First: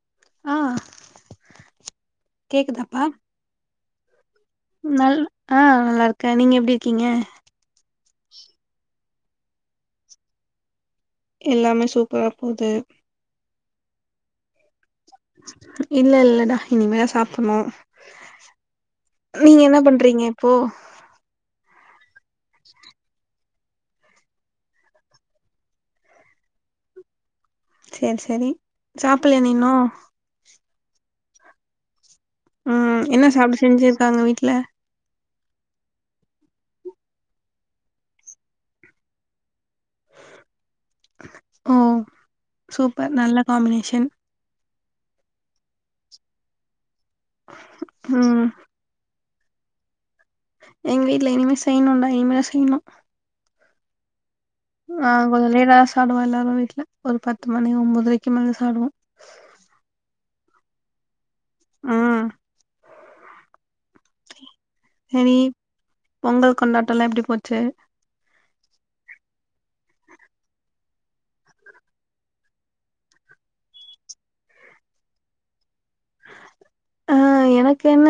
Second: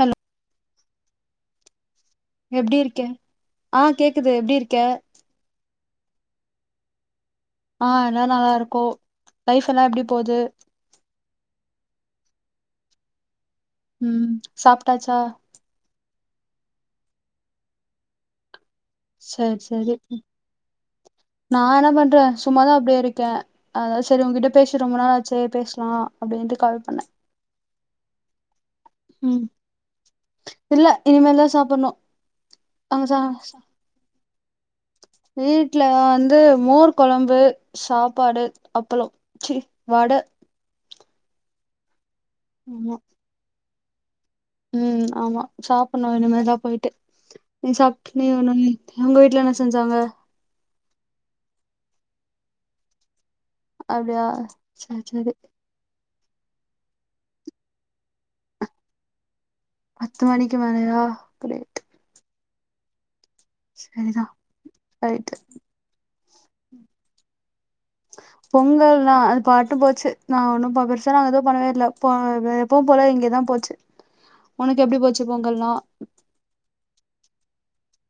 Hello ஆ எப்டி இருக்கே ஆ கேக் நல்ல ஆ நல்லா இருக்க நீங்க எப்டி இருக்கீங்க ஆ எல்லா நல்லா இருக்கோ லைஃபெல்லா எப்டி போது எல்லாமே சூப்பரா போது ம் சாப்ட்டாச்சா இல்ல இல்லடா இனிமேதா சாப்புட்ணு சரி நீங்க என்ன சரி பண்றீங்க இப்போ நா என்ன பண்றே சும்மாதா அப்டியே இருக்கே அதாது செரி உங்கிட்ட பேசி ரொம்ப நாளாச்சே பேஸ்லா அப்டின்ட்டு கால் பண்ணே சேரி சேரி சாப்புட்லயா ம் நீ இன்னு இல்ல இனிமேல்தா சாப்புட்ணு ம் என்ன சாப்ட செஞ்சிருக்காங்க வீட்ல வீட்ல வந்து மோர் கொழம்பு சாப்பாடு அப்பளம் சி வட ஓ ஆமா சூப்பர் நல்ல காமினேஷன் ம் ஆமா சாப்புட்ணு இனிமேதா போயிட்டு நீ சாப்ட் நீ ம் [unintelligible] உங்க வீட் ல என்ன செஞ்சாங்க எங்க வீட்ல இனிமே செய்யணுன்டா இனிமேதா செய்யணு அப்டியா சரி ஆ சரி முதலயே நாச் சாப்டுவோ எல்லாரு வீட்ல ஒரு பத்து மணி ஒன்போதுரைக்கு மேல சாப்டுவோ பத்து மணிக்கு மேலயா கிரேட் ம் சரிதா சரி ரைட்டு பொங்கல் கொண்டாட்டல்லா எப்டி போச்சு பொங்கல்னா அது பாட்டு போச்சு நா ஒன்னு பெருசா நாங்க ஏதுவு பண்ணவே இல்ல எப்பவு ப எப்பவு போல இங்கதா போச்சு உனக்கு எப்டி போச்சு பொங்கல்லா அ ஆ எனக்கு என்ன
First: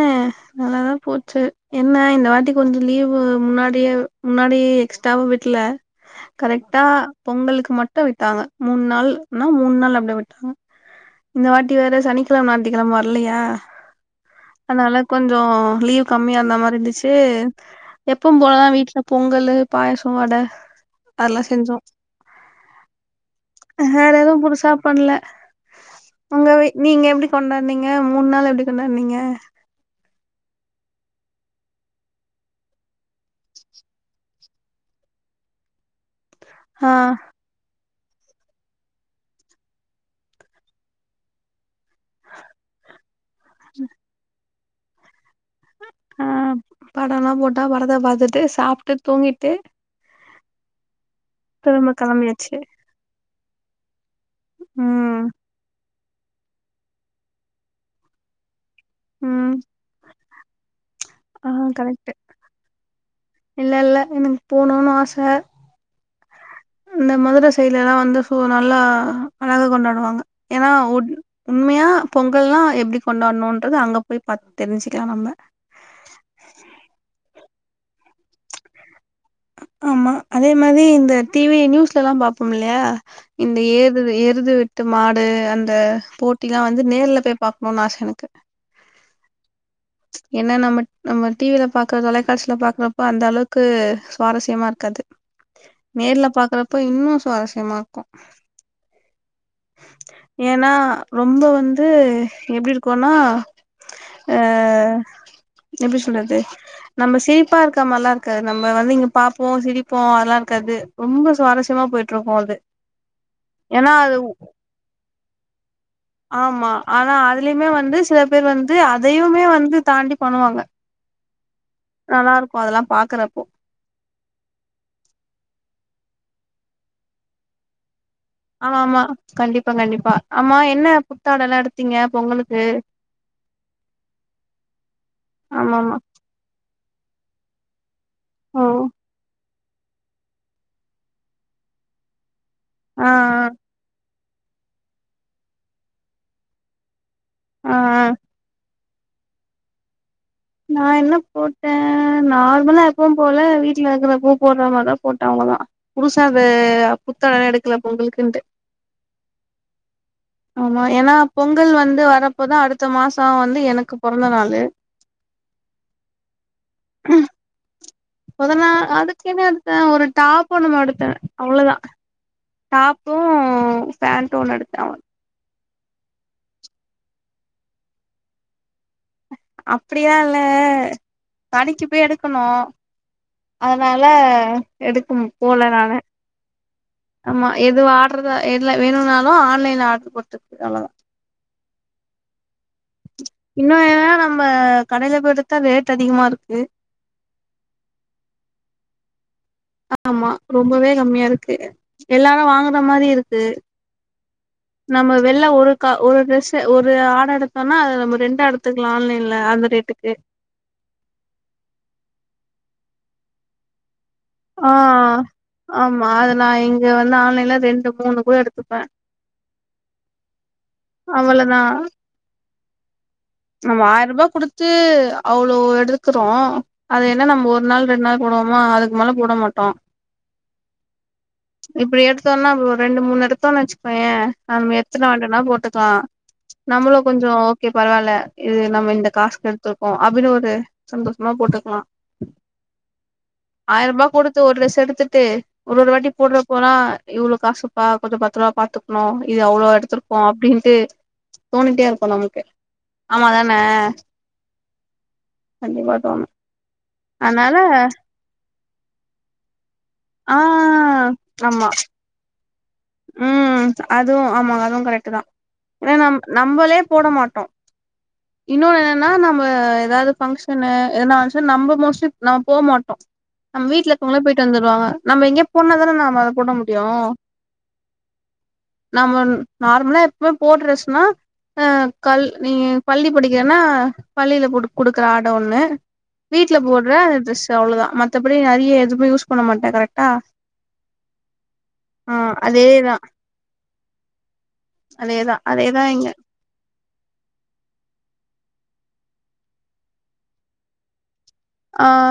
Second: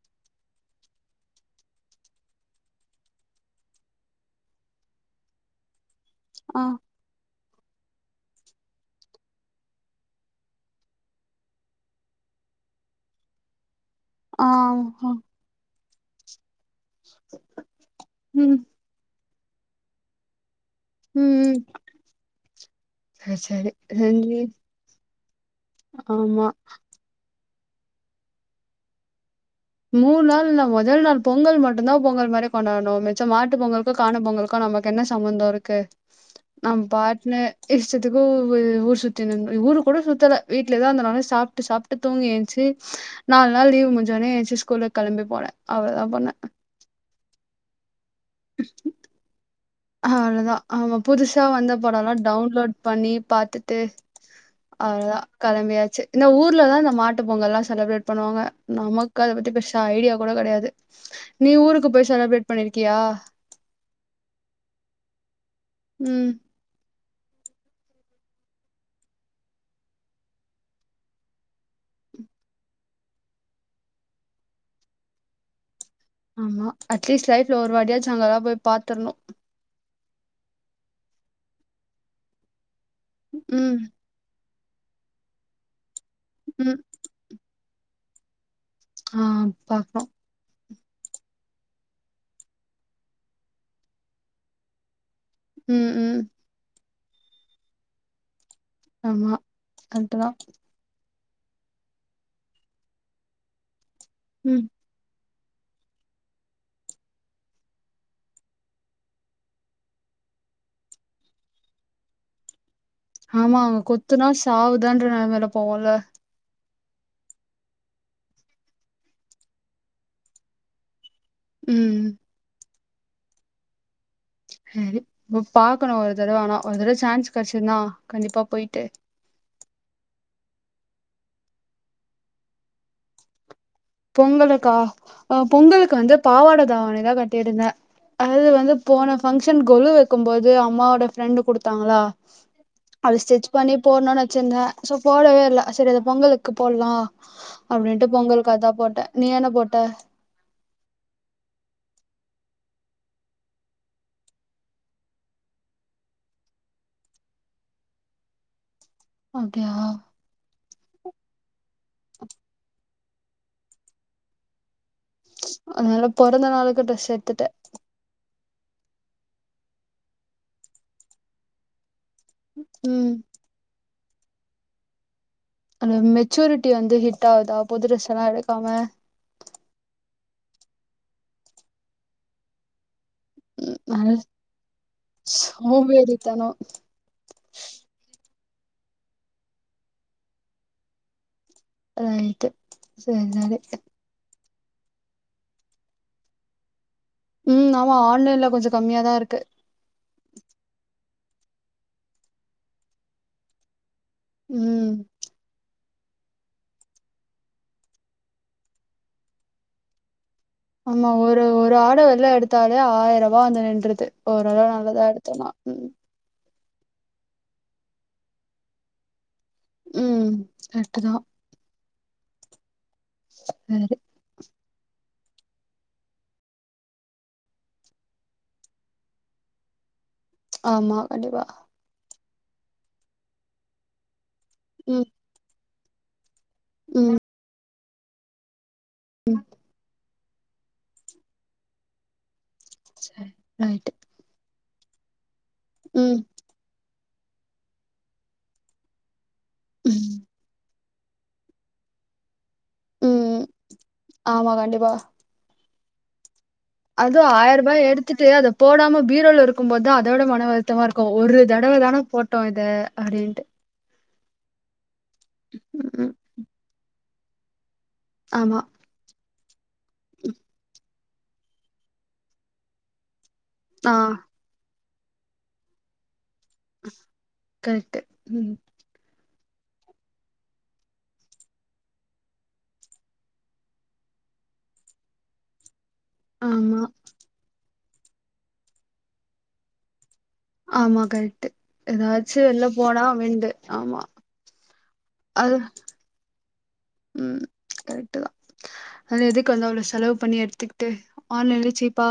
நல்லாதா போச்சு என்ன இந்த வாட்டி கொஞ்ச லீவ்வு முன்னாடியே முன்னாடி எக்ஸ்டாவ் விட்ல ஆ கரெக்டா பொங்கலுக்கு மட் டு விட்டாங்க மூணு நாள்னா மூணு நாள் அப்டி விட்டாங்க இந்த வாட்டி வேற சனிக்கிழம அதிகமா வர் ல்லயா ஆ அதுனால கொஞ்சோ லீவ் கம்மியா இருந்த மா இருந்துச்சு எப்பவு ம் ம் போலதா வீட்டுல பொங்கலு பாயசொ வட அதெல்லா ம் செஞ்சோ சரி சரி வேற எதுவு செஞ்சு புதுசா பண்ல ஆமா உங்க வீ நீங்க எப்டி கொண்டாட்னிங்க மூணு நாள் எப்டி கொண்டாட்னிங்க மூண நாள் நாங்க முதல் நாள் பொங்கல் மட்டுதா பொங்கல் மாரி கொண்டாட்ணு மிச்ச மாட்டு பொங்கலுக்கு காண பொங்கலுக்கு நமக்கு என்ன சம்பந்தொ இருக்கு நம்ம ஆ பாட்டுனு இஷ் ஷ்டத்துக்கு ஊ ஊர் சுத்தினுந்தோ ஊரு கூட சுத்தல வீட்லயேதா இருந்தோ நல்லா சாப்ட்டு சாப் டு தூங்கி ஏன்ச்சு நாலு நாள் லீவு முடிஞ்சோனே ஏச்சு ஸ்கூல்லுக்கு கெளம்பி போனே அதுக்குதா போனே படல்லா போட்டா படத்த பாத்துட்டு சாப்ட்டு தூங்கிட்டு அவ்ளோதா ஆமா புதுசா வந்த திரும்ப படொல்லா கெளம்பியாச்சு டவுன்லோட் பண்ணி பாத்துட்டு அவ்ளதா ம் கெளம்பியாச்சு இந்த ஊர்லதா இந்த மாட்டு பொங்கல்லா செலப்ரேட் பண்ணுவாங்க நமக்கு அத ம் பத்தி பெஷா ஐடியா கூட கடையாது ஆ நீ ஊருக்கு கரெக்ட் போய் செலப்ரேட் பண்ணிருக்கியா இல்ல இல்ல எனக்கு போனுனு ஆச ம் இந்த மதுரை சைட்லலா வந்து ஃபு நல்லா அழகா கொண்டாடுவாங்க ஏனா உண் உண்மையா ஆ பொங்கல்லா எப்டி கொண்டாடணுன்றது அங்க போய் பாத் தெரிஞ்சுக்கலா நம்ம ஆமா அட்லீஸ்ட் லைஃப்ல ஒரு வாடியாச்சு அங்கல்லா போய் பாத்துருணு ஆமா அதே மாரி இந்த டிவி நியூஸ்ல எல்லா பாப்போம் இல்லையா இந்த ம் ஏறுது ஏறுது த்து மாடு அந்த போட்டிலா ம் வந்து நேர்ல போய் பாக்கணுனு ஆச எனக்கு ஆ பாக்னு ஏன்னா நம்ம நம்ம டிவில பாக்குற தொலைக்காட்சியில பாக்கறப்ப அந்த அளவுக்கு சுவாரஸ்யமா இருக்காது ம் ம் நேர்ல பாக்குறப்ப இன்னு சுவாரஸ்யமா இருக்கு ஆமா கரெக்ட்டு தா ஏன்னா ரொம்ப வந்து எப்டி இருக்கோனா ஆ ம் எப்டி சொல்றது நம்ம சிரிப்பா இருக்குறமரில்லா இருக்காது நம்ம வந்து இங்க பாப்போ சிரிப்போ அதெல்லா இருக்கா து ரொம்ப சுவாரஸ்யமா போயிட்ருக்கோ அது ஆமா அவங்க ஏன்னா அது குத்துனா சாவுதான்ற நெலமைல போவோல அமா ஆனா அதுலயுமே வந்து சில பேர் வந்து அதையுமே வந்து தாண்டி பண்ணுவாங்க ம் நல்லா இருக்கு அதெல்லா பாக்குறப்போ சரி போய் பாக்கணு ஒரு தடவ ஆனா ஒரு தடவ சான்ஸ் கெடச்சுத்னா ஆமா ஆமா கண்டிப் பா கண்டிப்பா ஆமா என்ன புத்தாட எல்லா எடுத்தீங்க பொங்கலுக்கு பொங்கலுக்கா அ ஆமா பொங்கலுக்கு ஆமா வந்து பாவாட தாவணிதா கட்டிருந்தே அதாது ஓ வந்து போன ஃபங்க்ஷன் கொழு வைக்கும் போது அம்மாவோட ஃப்ரெண்டு் கொடுத்தாங்களா ஆ ஆ அது ஸ்டிச் பண்ணி போட்ணுனு வெச்சிருந்தே சோ போடவே இல்ல செரி அது பொங்கலுக்கு போட்லா ஆ ஆ அப்டின்ட்டு பொங்கல்கதா போட்டே நீ என்ன போட்ட நா என்ன போட்டே நார்மலா எப்பவும் போல வீட்ல இருக்கிறப்போ போட்ற மாரிதா போட்டே அவ் அதா புதுசா இது புத்தாட எடுக்ல பொங்கலுக்குன்ட்டு அப்டியா ஆமா ஏனா பொங்கல் வந்து வரப்போதா அடுத்த மாசோ வந்து எனக்கு பொறந்த நாளு அதனால பொறந்த நாளுக்கு ட்ரெஸ் எடுத்துட்டே பொத நா அதுக்கென்ன எடுத்தே ஒரு டாப் என்னமோ எடுத்தே அவ்ளதா ம் டாப்பூ பேண்டொன்னு எடுத்தே அவ அந்த மெச்சூரிட்டி வந்து ஹிட்டாவுதா புது ட்ரெஸ் எல்லா எடுக்காம அப்டிலா இல்ல கடைக்கு போய் எடுக்கணு ம், அதனால நல்ல எடுக்கும் போல நானு சோம்பேறித்தனோ ஆமா எது ஆர்டரு தா எது வேணுனாலு ஆன்லைன்ல ஆர்டர் போட்றக்கு அவ்ளதா ரைட்டு செரி சரி ம கடைல போயெடுத்தா ரேட் அதிகமாருக்கு ம் ஆமா ஆன்லைன்ல கொஞ்சோ கம்மியாதார்க்கு ஆமா ரொம்பவே கம்மியார்க்கு எல்லாரு வாங்குற மாரி இருக்கு ம் நம்ம வெள்ல ஒரு க ஒரு ட்ரெஸ்ஸு ஒரு ஆட எடுத்தோனா அத நம்ம ரெண்டா எடுத்துக்லா ஆன்லைன்ல அந்த ரேட்டுக்கு ஆமா ஒரு ஒரு ஆட வெள்ல எடுத்தாலே ஆயிரபா வந்து நின்றுது ஓரளவு ஆ நல்லதா எடுத்தோனா ம் ஆமா அது நா இங்கருந்து ஆன்லைன்ல ரெண்டு மூணு கூட எடுத்துப்பே ம் கரெக்ட்டு தா அவ்வளதா ம சரி ஆயிரபா குடுத் து அவ்ளோ எடுக்கிறோ அது என்ன நம்ம ஒர் நாள் ரெண்ட் நாள் போடுவோமா அதுக்கு மேல போட மாட்டோ ஆமா கண்டிப்பா தோனாவ் ரெண்டு மூணு எடுத்தோன் வச்சுக்கோயே நம்ம எத்தினு ம் வன்டோனா போட்டுக்லா நம்மளு கொஞ்சோ ஓகே பரவால்ல இது நம்ம இந்த காசுக்கெடுத்துருக்கோ அப்டின் ஒரு சந்தோஷமா போட்டுக்லா சரி ரைட்டு ஆயிர்பா குடுத்து ஒரு ட்ரஸ் தெடுத்துட்டு ஒரு ஒரு வாட்டி ம் போட்றப்போலா இவ்ளோ காசுப்பா கொஞ்சோ பத்ரமா பாத்துக்குணு இது அவ்ளோ எடுத்திருக்கோ ம் அப்டின்ட்டு தோணிட்டேருக்கூ நம்ளுக்கு ஆமா ம் தானே ஆமா கண்டிப்பா தோணு அதூ அதனால ஆயரபா எடுத்துட்டு அத போடாம பீரோலருக் கும்போதா அதோட ஆ மன வருத்தமாருக்கூ ஒரு ஆமா தடவ தானே போட்டோ இத அப்டின்ட்டு ம் அதுவு ஆமா அதுவு கரெக்டு தா ஏனா ம் நம் நம்மளே போட மாட்டோ ஆமா இன்னொன்னு என்னன்னா நம்ம எதாது ஃபங்க்ஷனு எதனா வந்ச்சின் நம்ம மோஸ்ட்லி நம் போ மாட்டோ நம் ஆ வீட்லக்கவுங்கலா போயிட்டு வந்துடுவாங்க நம்ம எங்க போனாதானே நாம போட முடியூ கரெக்ட்டு ம் நாமன் நார்மலா எப்பமே போ ட்ரஸ்னா ஆ கல் நீ பள்ளி படிக்கிறன்னா பள்ளில போட் குடுக்க ஆட ஒன்னு வீட்ல ஆமா போட்ற ட்ரெஸ்ஸு அவ்ளோதா மத்தபடி நறைய எதுமே யூஸ் பண்ண மாட்டே கரெக்டா ஆமா கரெக்ட்டு ஆ எதாச்சு வெள்ல அதேதா போலாமெண்டு ஆமா அதேதா அது அதேதா இங்க ம் கரெக்ட்டு தா அது எதுக்கு வந்து அவ்ளோ செலவு பண்ணி எட்த்துக்ட்டு ஆன்லைன்ல ஆ சீப்பா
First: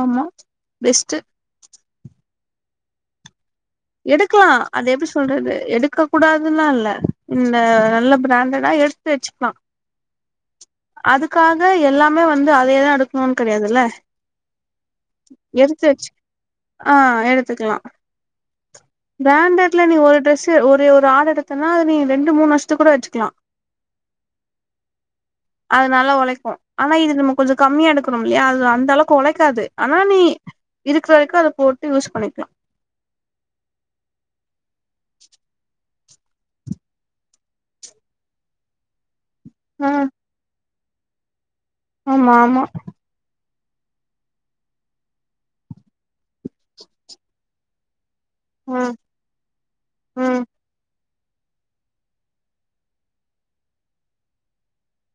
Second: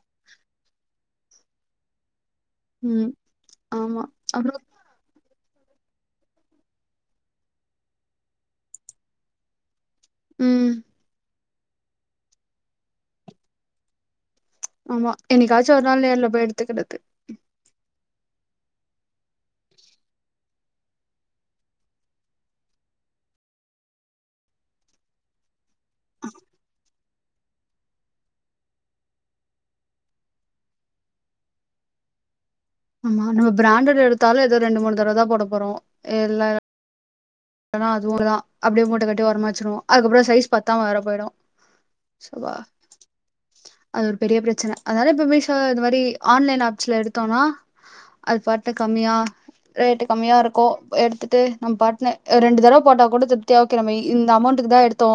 ஆமா பெஸ்ட்டு ம் ஆமா எடுக்குலா அப்றோ அது எப்டி ஸ் சொல்றது எடுக்கக்கூடாதுலா இல்ல இந்த நல்ல ப்ராண்டடா எடுத்து வச்சுக்லா ம் அதுக்காக எல்லாமே வந்து அதையதா எடுக்கணுனு கிடையாதுல்ல ஆமா என்னைக்காச்சு ஒரு எடுத்து நாள் வச்சு நேர்ல போய் ஆ எடுத்துக்கிறது எடுத்துக்கலா பிராண்டட்ல நீ ஒரு டிரெஸ் ஒரு ஒரு ஆர்டர் எடுத்தன்னா அது நீ ரெண்டு மூணு வருஷத்துக்கு கூட வச்சுக்கலா அது நல்லா உழைக்கும் ஆனா இது நம்ம கொஞ்ச கம்மியா எடுக்கரோ இல்லையா அது அந்த அளவுக்கு உழைக்காது ஆனா நீ இருக்குற வரைக்கு அதை போட்டு யூஸ் பண்ணிக்கலா ஆமா நம்ம பிராண்டட் எடுத்தாலு ஏதோ ரெண்டு மூணு தடவதான் போட போறோம் எல்ல அதாம் அதுவும்தான் அப்படியே மூட்ட கட்டி ஓரமாவச்சுருவோ ம் அதுக்கப்புறம் சைஸ் பத்தாம வேற போயிடு ஆமா சபா ஆமா அது ஒரு பெரிய பிரச்சனை அதனால இப்ப மீஷோ இது மாரி ஆன்லைன் ஆப்ஸ்ல எடுத்தோனா அது பாட்டுக்கு ம் கம்மியா ரேட்டு கம்மியாக ம் இருக்கோ எடுத்துட்டு நம்ம பாட்டுனு ரெண்டு தடவை போட்டா கூட திருப்தியா ஓகே நம்ம இந்த அமௌண்ட்டக்கு தான் எடுத்தோ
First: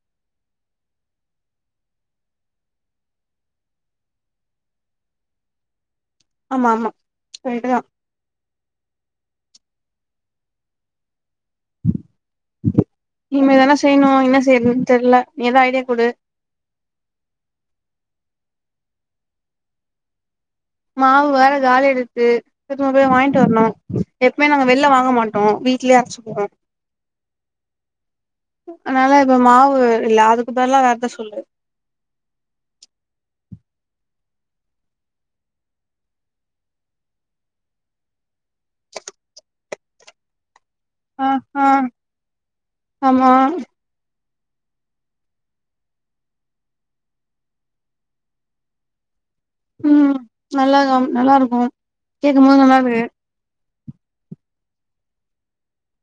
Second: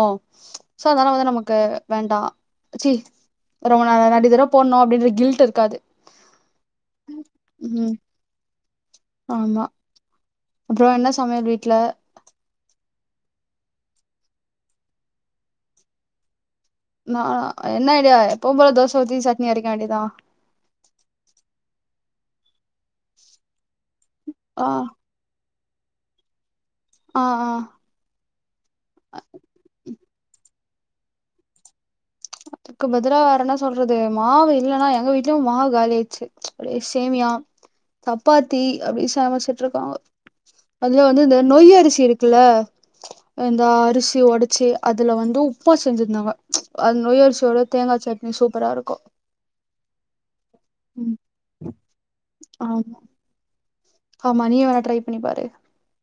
சோ அதனால வந்து நமக்கு வேண் டா ச்சி ரொம்ப நாள ரெண்டுதர போடனும் அப்படின்ற கில்ட் இருக்காது ஆமா ஆமா கரட்டுதா ம் ஆமா அப்புற என்ன சமையல் வீட்ல இனிமேதான செய்யணு என்ன செய்யறதுன்னு தெர்ல நீ எதா ஐடியா கொடு நான் என்ன ஐடியா எப்பவு போல தோசை ஊத்தி சட்னி அரைக்க வேண்டியதா மாவு வேற காலி ஆய்டுத்து பக்கத்துல போய் வாங்கிட்டு வரணு எப்பவுமே நாங்க ஆ வெள்ல வாங்க மாட்டோ வீட்லேயே அரைச்சுப்போ ஆ ஆ அதனால இப்ப மாவு இல்ல அதுக்கு பதிலா வேரெதா சொல்லு அதுக்கு பதிலா வேர என்னா சொல்றது மாவு இல்லன்னா எங்க வீட்லயு மாவு காலிஆய்ச்சு அப்படியே சேமியா சப்பாத்தி அப்டி சமைச்சிட்டு இருக்காங்க அதுல வந்து ஆ இந்த ஆ நொய் அரிசி இருக்குல்ல ஆமா இந்த அரிசி ஒடச் ச்சி அதுல வந்து உப்மா செஞ்சிருந்தாங்க அது நொய்யரிசியோட தேங்காய் சட்னி சூப்பரா இருக்கு நல்லா இருக்கு ம் நல்லா இருக்கு கேக்கு போது நல்லா ஆமா இருக்கு ஆமா நீ வேணா ட்ரை பண்ணி பாரு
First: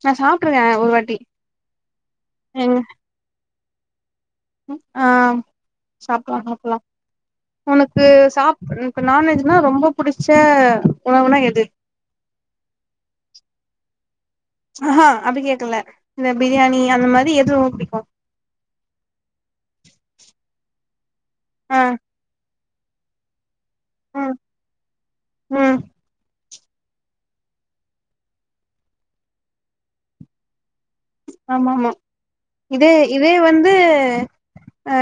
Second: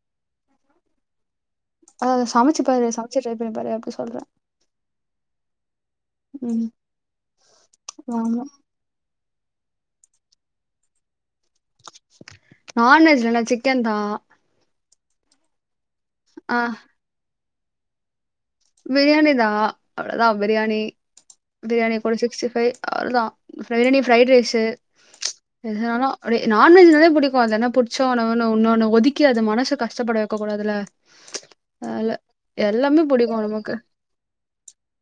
நா சாப்ட்ருக்கே ஒரு வாட்டி அத சமைச்சு எங்க பாரு சமைச்சு ட்ரை பண்ணி பாரு அப்டி சொல்றே ஆ சாப்லா ம் சாப்லா உனக்கு ஆமா சாப் இப்ப நான்வெஜ்னா ரொம்ப புடிச்ச உணவுனா எது நான்வெஜ்ல என்ன சிக்கன் தா அஹஹா அப்டி கேட்கல இந்த ஆ பிரியாணி அந்த மாதிரி எது ரொம்ப புடிக்கு பிரியாணி தா அவ்ளோதா பிரியாணி ஆ பிரியாணி கூட சிக்ஸ்டி ஃபைவ் அவ்ளோதா பிரியாணி ஃபிரைட் ம் ரைஸு ம் எதுனாலு அப்டே நான்வெஜ் நாலே புடிக்கு அது என்ன புடிச்ச உணவுனு ஒன்னோன ஒதுக்கி அது மனச கஷப்பட வைக்க கூடாதுல ஆமா ஆமா அதுல இத இது எல்லாமே இதே புடிக்கு வந்து நமக்கு அ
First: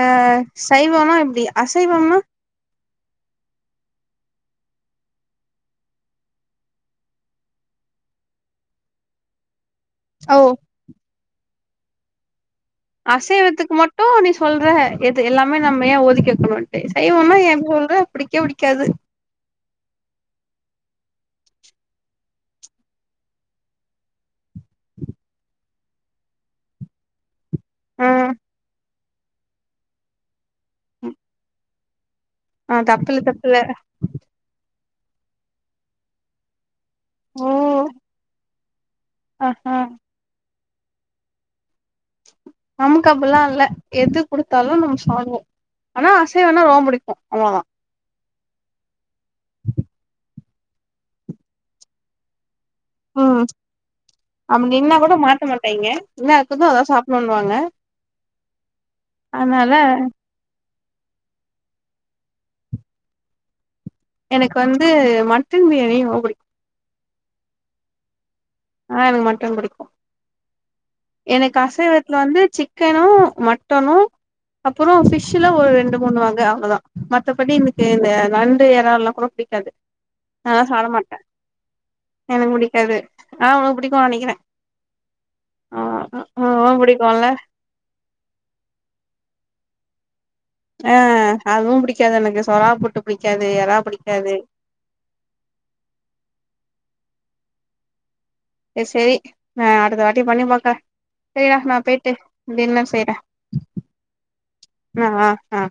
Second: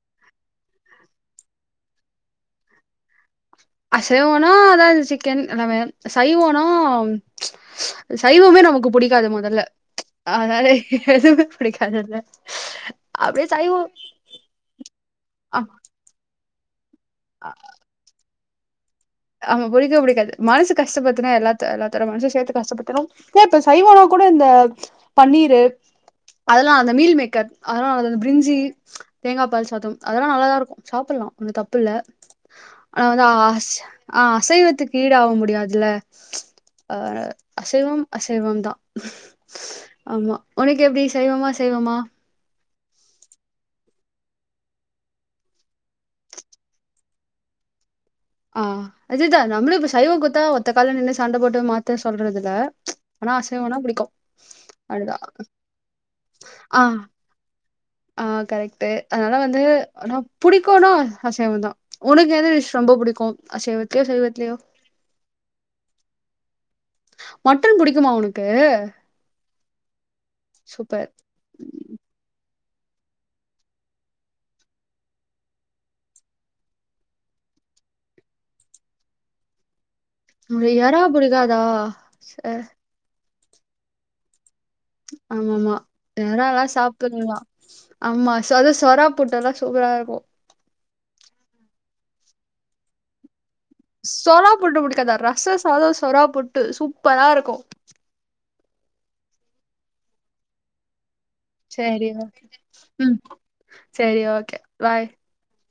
சைவமா எப்டி அசைவம்னா அசைவனா அதான் சிக்கன் எல்லாமே சைவனா சைவமே நமக்கு புடிக்காது முதல்ல ஓ அதனால எதுமே புடிக்காது அதுல்ல அசைவத்துக்கு மட்டு நீ சொல்ற எது ஆ எல்லாமே நம்ம ஏன் ஒதிக்கி வைக்கணு சைவோனா ஏன் சொல்ற புடிக்கே புடிக்காது ஆமா புடிக்கவே புடிக்காது மனசு கஷ்டப்பத்துனா எல்லாத்த எல்லாத்தோட மனசும் சேர்த்து கஷ்டபடுத்தனும் சைவலா கூட ட இந்த பன்னீரு அதெல்லா அந்த மீல் மேக்கர் அதெல்லா ஆ நல்ல அந்த பிரிஞ்சி தேங்கா பால் சாதம் அதெல்லா நல்லாதா இருக்கு சாப்டலா ஒன்னு தப்புல்ல ஆ தப்பில்ல ஆனா தப்பில்ல வந்து அ ஆ அசைவத்துக்கு ஈடாவ முடியாதுல ஓ அசைவம் அசைவம் தான் ஆஹா ஆமா உனக்கு எப்டி சைவமா அசைவமா நமக்கு அப்டல்லா இல்ல எது கொடுத்தாலு நம்ம சாப்டுவோ ஆனா அசைவனா ரொம்ப புடிக்கு அவ்ளதா ஆ அதுதா நம்மளு இப்ப சைவ குத்தா ஒத்த கால்ல நின்னு சண்ட போட்டு மாத்த சொல்றது இல்ல ஆனா ம் அசைவம்னா புடிக்கு. அப்டி நின்னா கூட அதுதா மாட்ட மாட்டாய்ங்க என்ன இருக்குதோ அதா ஆ சாப்டணுன்னுவாங்க ஆ கரெக்ட்டு, அதனால வந்து ஆனா புடி டிக்குனா அசைவந்தா, உனக்கு எந்த டிஸ் ரொம்ப புடிக்கு அசைவத் எனக்கு வந்து, மட்டன் பிரியாணி ரொம்ப புடிக்கு மட்டன் புடிக்குமா உனக்கு? ஆ, எனக்கு மட்டன் புடிக்கு சூப்பர் எனக்கு அசைவத்துல வந்து சிக்கனு, மட்டனு அப்பறோ ஃபிஷ்ல ஒரு ரெண்டு, மூணு வக அவ்ளதா. மத்தபடி எனக்கு இந்த நண்டு, ஏறல்லா கூட புடிக்காது, நான்லா உங்களுக்கு சாப்ட எறா மாட்ட புடிக்காதா ச எனக்கு புடிக்காது ஆனா உனக்கு புடிக்குனு நெனைக்கிறே. ஆமாமா ஆ ஆ எறால்லா உனக்கு புடிக்குல்ல சாப்ட்டுக்கலா. ஆமா அது சொறா புட்டு எல்லா சூப்பரா இருக்கு ஆ, அதுவு புடிக்காது எனக்கு சொறா புட்டு புடிக்காது. எறா புடிக்காது சொறா புட்டு புடிக்காதா? ரச சாதம், சொறா புட்டு சூப்பரா இருக்கு. சேர் சேரி, நா அடுத்த வாட்டி பண்ணி பாக்கறே. செரிடா, நா சரி போயிட்டு டின்னர் செய்றே. ம் சரி ஓகே பாய் ஆ ஆ ஆ